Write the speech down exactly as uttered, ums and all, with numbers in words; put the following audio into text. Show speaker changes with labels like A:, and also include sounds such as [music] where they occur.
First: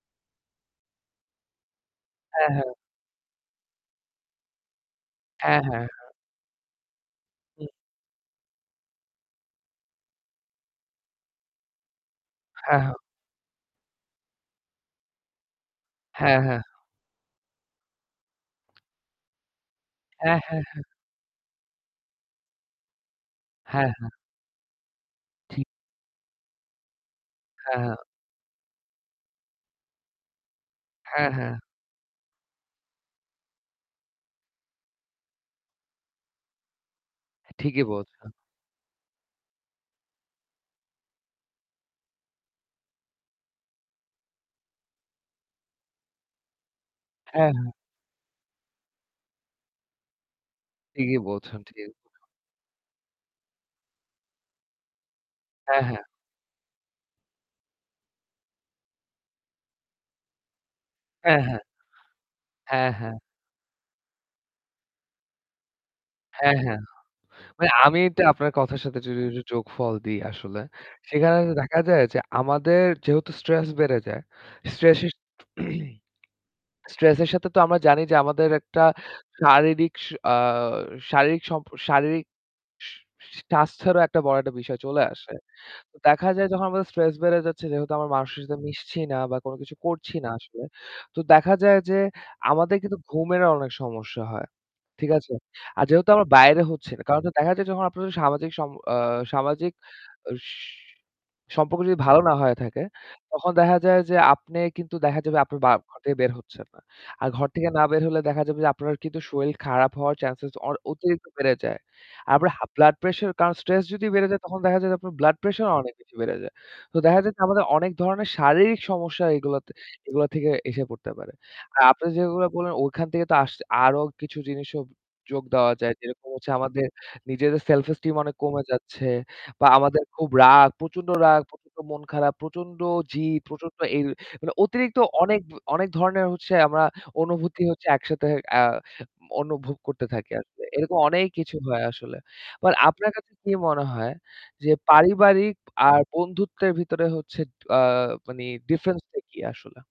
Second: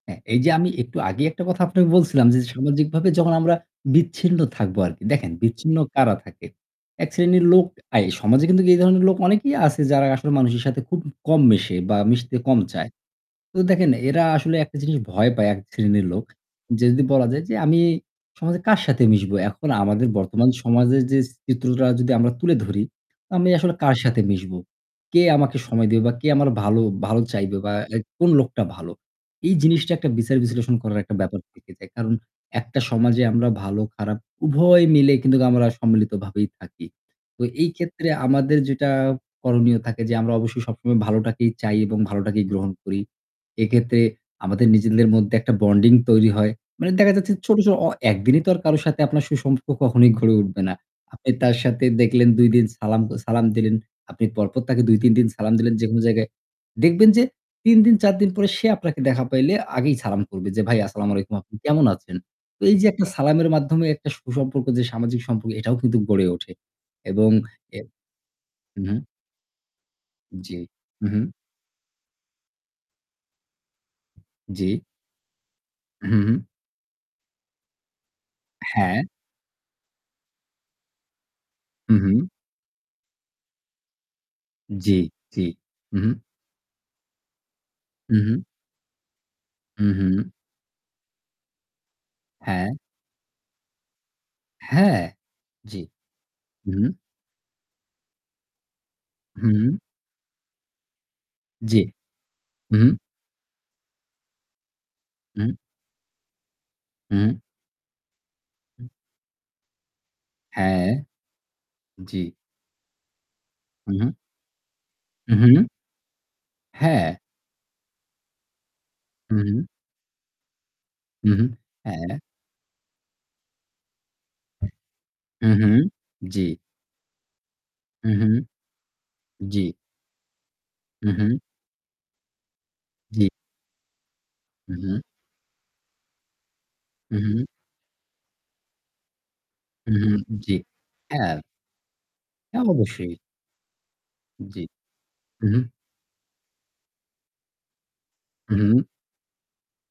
A: হ্যাঁ, এই যে আমি একটু আগেই একটা কথা আপনাকে বলছিলাম যে
B: হ্যাঁ, হ্যাঁ।
A: সামাজিকভাবে যখন আমরা বিচ্ছিন্ন থাকবো আরকি। দেখেন
B: হ্যাঁ,
A: বিচ্ছিন্ন
B: হ্যাঁ, হ্যাঁ।
A: কারা থাকে। এক শ্রেণীর লোক
B: হুম।
A: আই সমাজে কিন্তু এই ধরনের লোক অনেকেই আছে যারা আসলে মানুষের সাথে খুব কম মেশে বা মিশতে কম
B: হ্যাঁ,
A: চায়।
B: হ্যাঁ।
A: তো দেখেন এরা আসলে একটা জিনিস ভয় পায় এক শ্রেণীর লোক।
B: হ্যাঁ, হ্যাঁ, হ্যাঁ।
A: যে যদি বলা যায় যে আমি সমাজে কার সাথে মিশবো? এখন আমাদের
B: হ্যাঁ,
A: বর্তমান
B: হ্যাঁ, হ্যাঁ।
A: সমাজের যে চিত্রটা যদি আমরা তুলে ধরি, আমি আসলে
B: হ্যাঁ,
A: কার
B: হ্যাঁ।
A: সাথে মিশবো? কে আমাকে
B: ঠিক।
A: সময় দেবে বা কে আমার ভালো ভালো চাইবে বা
B: হ্যাঁ, হ্যাঁ।
A: like কোন লোকটা ভালো। এই জিনিসটা একটা বিচার বিশ্লেষণ করার একটা
B: হ্যাঁ,
A: ব্যাপার
B: হ্যাঁ।
A: থেকে যায়। কারণ একটা সমাজে আমরা ভালো খারাপ উভয় মিলে কিন্তু আমরা সম্মিলিত ভাবেই থাকি। তো এই
B: ঠিকই
A: ক্ষেত্রে
B: বলছেন।
A: আমাদের যেটা করণীয় থাকে যে আমরা অবশ্যই সবসময় ভালোটাকেই চাই এবং ভালোটাকেই গ্রহণ করি। এক্ষেত্রে আমাদের নিজেদের মধ্যে একটা বন্ডিং তৈরি হয়। মানে দেখা যাচ্ছে
B: হ্যাঁ,
A: ছোট,
B: হ্যাঁ।
A: ছোট অ একদিনই তো আর কারো সাথে আপনার সুসম্পর্ক কখনোই ঘরে উঠবে না।
B: ঠিকই
A: আপনি তার
B: বলছেন ঠিক।
A: সাথে দেখলেন দুই দিন সালাম সালাম দিলেন। আপনি পরপর তাকে দুই-তিন দিন সালাম দিলেন
B: হ্যাঁ,
A: যেকোনো
B: হ্যাঁ।
A: জায়গায়। দেখবেন যে তিন দিন চার দিন পরে সে আপনাকে দেখা পাইলে আগেই সালাম করবে যে "ভাই আসসালামু আলাইকুম।
B: হ্যাঁ,
A: আপনি
B: হ্যাঁ,
A: কেমন আছেন?" তো এই যে
B: হ্যাঁ,
A: একটা
B: হ্যাঁ।
A: সালামের মাধ্যমে একটা সুসম্পর্ক যে সামাজিক সম্পর্ক এটাও কিন্তু গড়ে ওঠে।
B: হ্যাঁ, হ্যাঁ।
A: এবং
B: ভাই
A: এ
B: আমি একটু আপনার কথার
A: হু, হু।
B: সাথে যদি একটু যোগফল দেই
A: জি,
B: আসলে।
A: হু, হু।
B: সেখানে কিন্তু দেখা যায় যে আমাদের যেহেতু স্ট্রেস বেড়ে যায়।
A: জি।
B: স্ট্রেসের [clears throat]
A: হু, হু, হু।
B: স্ট্রেসের সাথে তো আমরা জানি যে আমাদের একটা
A: হ্যাঁ।
B: শারীরিক স আ শারীরিক সম্পর
A: হু,
B: শারীরিক
A: হু।
B: স স স্বাস্থ্যেরও একটা বড় একটা বিষয়
A: জি,
B: চলে আসে।
A: জি, হু,
B: তো
A: হু।
B: দেখা যায় যখন আমাদের স্ট্রেস বেড়ে যাচ্ছে, যেহেতু আমরা
A: হু, হু।
B: মানুষের সাথে মিশছি না বা কোনকিছু
A: হু,
B: করছি না
A: হু।
B: আসলে। তো দেখা যায় যে
A: হ্যাঁ।
B: আমাদের কিন্তু ঘুমেরও অনেক সমস্যা হয়।
A: হ্যাঁ,
B: ঠিক আছে?
A: জি,
B: আর যেহেতু আমরা বাইরে হচ্ছি
A: হু।
B: না। কারণ দেখা যায় আপনাদের সামাজিক সম্প আ
A: হু,
B: সামাজিক
A: হু।
B: স
A: জি,
B: সম্পর্ক যদি ভালো না হয়ে
A: হু,
B: থাকে,
A: হু।
B: তখন দেখা যায় যে আপনি কিন্তু দেখা যাবে
A: হুম।
B: আপনি বা ঘর থেকে বের হচ্ছেন না। আর
A: হুম।
B: ঘর থেকে না বের হলে দেখা যাবে যে
A: হু।
B: আপনার কিন্তু শরীর খারাপ হওয়ার চান্স অ
A: হ্যাঁ,
B: অতিরিক্ত বেড়ে যায়।
A: জি।
B: আর আপনার হা ব্লাড প্রেশার কারণ স্ট্রেস
A: হু,
B: যদি
A: হু।
B: বেড়ে যায় তখন দেখা যায় যে আপনার ব্লাড
A: উহু।
B: প্রেশার অনেক বেশি বেড়ে যায়। তো
A: হ্যাঁ।
B: দেখা যায় আমাদের অনেক ধরনের শারীরিক সমস্যা
A: হু, হু।
B: এগুলোতে এগুলা থেকে এসে পড়তে পারে।
A: হুম, হুম,
B: আর আপনি
A: হ্যাঁ।
B: যেগুলো বললেন ওখান থেকে তো আস আরও কিছু জিনিসও যোগ
A: হু, হু,
B: দেওয়া যায়। যেরকম
A: জি।
B: হচ্ছে আমাদের নিজেদের সেলফ
A: হু,
B: এস্টিম
A: হু,
B: অনেক কমে যাচ্ছে।
A: জি।
B: বা আমাদের খুব রাগ। প্রচন্ড
A: হু, হু।
B: রাগ, প্রচন্ড মন খারাপ। প্রচন্ড জি
A: জি।
B: প্রচন্ড ই মানে
A: হু,
B: অতিরিক্ত
A: হু।
B: অনেক, অনেক ধরণের
A: হু, হু।
B: অনুভূতি হচ্ছে আ একসাথে অ্যা অনুভব
A: হু,
B: করতে
A: হু,
B: থাকি।
A: জি,
B: এরকম অনেক
A: হ্যাঁ।
B: কিছু হয় আসলে।
A: হ্যাঁ
B: ভাই আপনার
A: অবশ্যই।
B: কাছে কি মনে হয়
A: জি,
B: যে পারিবারিক
A: হু।
B: আর বন্ধুত্বের ভিতরে হচ্ছে আ মানে
A: হু, হু।
B: ডিফারেন্সটা কি আসলে?